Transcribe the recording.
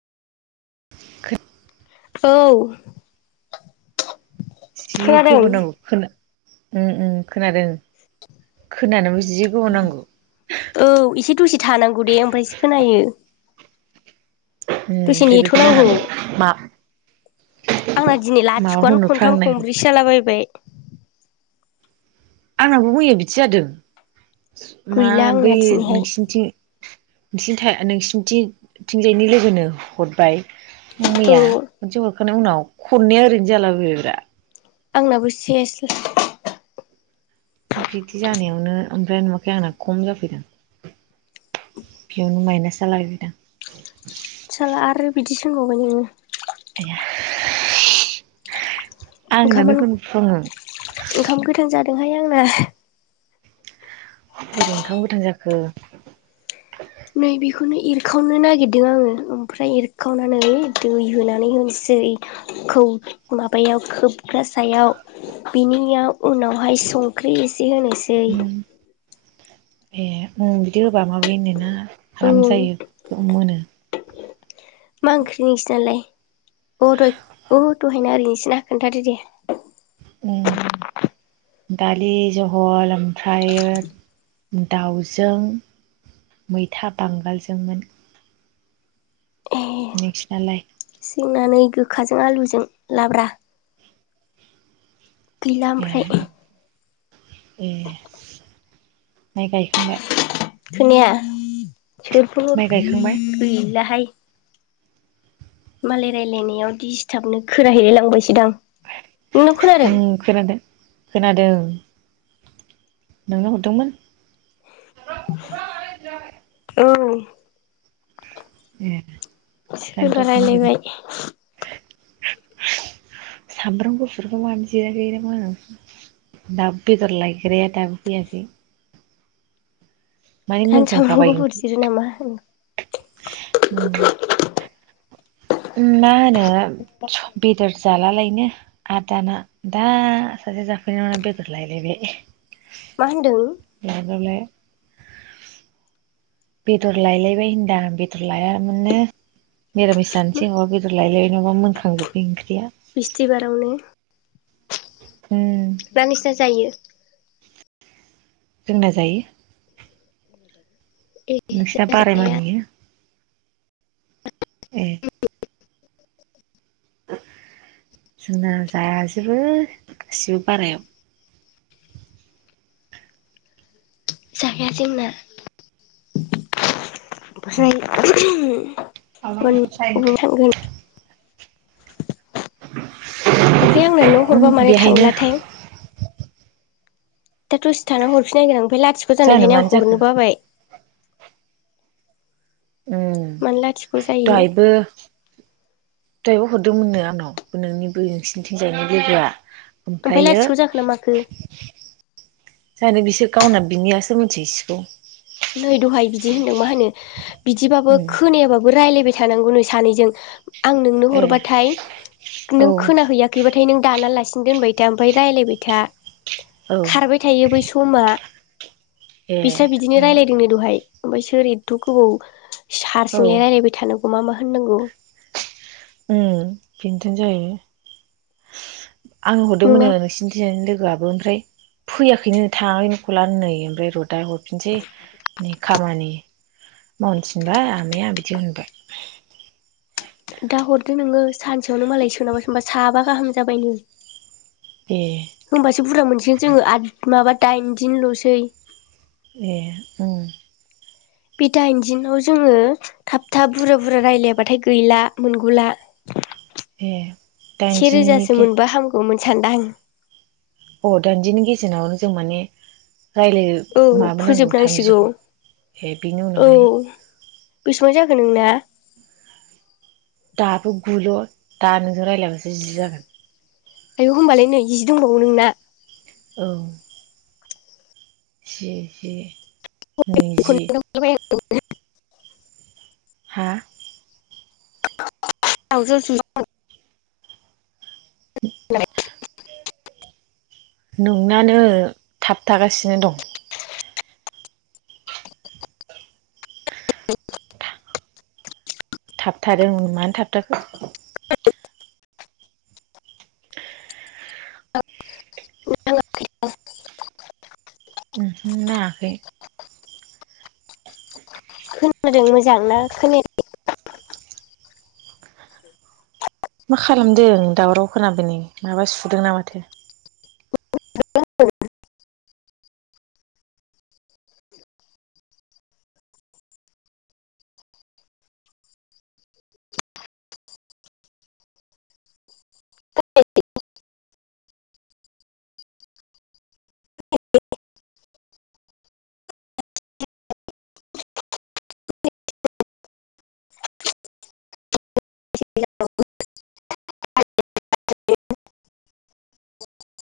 [unintelligible] औ जि खोनादों? गोबाव नांगौ‌ खोना उम ‌उम खोनादों। खोनानोबो जि गोबाव नांगौ। औ एसे दसे थानांगौ दे ओमफायसो खोनायो। मुं दसे ओमफ्राय नेथ' बेखौनो नांगौ आंहा माब आंना दिनै लाथिख'आनो हरनोफ्रां खनथाम नागिर खनब्रैसो जालाबायबाय। आंहाबो मैया बिदि जादों मा गैला बै आंना दिनैहाय नोंसिनिथि [unintelligible] नोंसिनिथि थिंजायनि लोगोनो हरबाय औ मैया खनसे हरखानाय उनाव खननैआ ओरैनो जाला बायबायब्रा आंनाबो सेस बिदि जानायावनो ओम ओमफाय नुवाखै आंना खम जाफैदों बेयावनो माइनास जाला बायबाय दां। साला आरो बिदिसो‌ होनबावबाय नोङो‌। [inaudible] आंनानो ओंखामानो होनफ्लाङो ओंखाम गोथां जादोंहाय आंना बोरै ओंखाम गोथां जाखो? नै बेखौनो एरखावनो नागिरदों आङो ओमफ्राय एरखावनानै दै होनानै होनोसै। खौ माबायाव खोबग्रा सायाव बिनियाव उनावहाय सं ख्रि इसे होनोसै। उम ए ओ बिदि होबा माबायोनो ना आराम औ जायो मोनो मा ओंख्रि नोंसिनालाय अ दहाय अ दहाय [unintelligible] नोंसिना खोन्थादो दे‌ उ दालि जहल ओमफ्रायो दाउजों मैथा बांगालजोंमोन ए नोंसिनालाय? जोंना नै गोखाजों आलुजों लाब्रा गैला ए ओमफ्राय ए माइ गायखांबाय? खोनाया सोर फन माइ हरखो गायखांबाय गैलाहाय मालाय रायलायनायाव दिसथाबनो खोनाहैलाय लांबायसोदां। नोंनाव खोनादों उम खोनादों खोनादों। नोंनो हरदोंमोन? औ ए सोरबा दानिथ' खानाफैदों रायलायबाय सामब्राम गुफुरखौ मानो जिराखै ना मानो दाब बेदर लायग्राया दाबो फैयाखै। माने आं सामब्राम मोनखांखाबाय गुफुर ओंख्रि जिरो नामा उम ओम मा होनो बेदर जालालायनो। आर दाना दा सासे जाफैनायाव बेदर लायलाय बाय। मा होनदों? नाजाउलाय। बेदर लायलायबाय होनदां बेदर लायामोननो। मेरामिस जानोसै नबा बेदर लायलायबाय नङाबा मोनखांजोबाय ओंख्रिया। बिस्थिबारावनो। ओम ना नोंसिना जायो? जोंना जायो। [inaudible] नोंसिना जोंना बाराय जाया मानियो? ए जुंना जाजोबो गासिबो बारायाव। जाखाया जोंना [unintelligible] [unintelligible] ओमफ्राय आंना न' उम हरबा मानो बेहायनो थांलाथाय? दा दसे थाना हरफिन नायगोन आं ओमफ्राय लाथिख' जानो जानायखायनो मानो आं जाखो हरनो बाबाय। ओम मानो लाथिख' जायो दहायबो दहायबो हरदोंमोननो आंनाव नोंनि बै [unintelligible] ओमफ्राय ओमफ्रायो लाथिख' जाखो ना माखो जानो बिसोर गावना बिनियासो मिथिहै सिगौ। नै दहाय बिदि होनदों मा होनो बिदिबाबो उम खोनायाबाबो रायलायबाय थानांगौ नो सानैजों आं नोंनो ए हरबाथाय औ नों खोनाहैया खैबाथाय नों दानालासिननो दोनबाय था ओमफाय रायलायबाय था। औ [unintelligible] बै समा ए बेसा बिदिनो उम रालाय नो दहाय ओफाय सोर एथ' गोबाव औ सारसिंहाय रायलायबाय थानांगौ मा मा होननांगौ उम बेनथन जायो आंनो हरदोंमोन नङा नोंसि जिनजायनि लोगोआबो ओमफ्राय फैयाखैनो थाङाखैनो खलानो नै ओमफ्राय रद दाहाय हरफिनसै नै खामानि मावनोथिनबाय आमाया बिदि होनबाय। दा हरदो नोङो सानसेयावनो मालाय सोरनाबा सोरनाबा साबा गाहाम जाबायनो। ए होनोमबासो बुरजा मोनसिगोन जोङो आद माबा दाइनदिनल'सै ए उम बे दाइनदिनाव जोङो थाब थाब बुरा बुरा रायलायाबाथाय गैला मोनगुला ए से दाइनजिनि रोजासो गे मोनबा हामगौमोन सानदां अ' दाइदिननि गेजेरावनो जों माने रायलाय औ माबानांगौ फोजोबनांसिगौ थामजिखौ ए बिनि औ उनावहाय बिसिबां जाखो नोंना? दाबो गुल' दा नोंजों रायलायबासो जि जागोन। आयौ होनबालाय नै‌ जि दंबावो नोंना। औ जि जि नैजि [inaudible] हा औ [inaudible] [inaudible] नोंनानो थाबथागासिनो दं। थाबथादों मानो थाबथाखो। [inaudible] [inaudible] ओमहोम नाङाखै। खोनादों मोजांना खोनाया मा खालामदों दावराव खोनाबाय नै माबा सुदोंना माथो। [inaudible]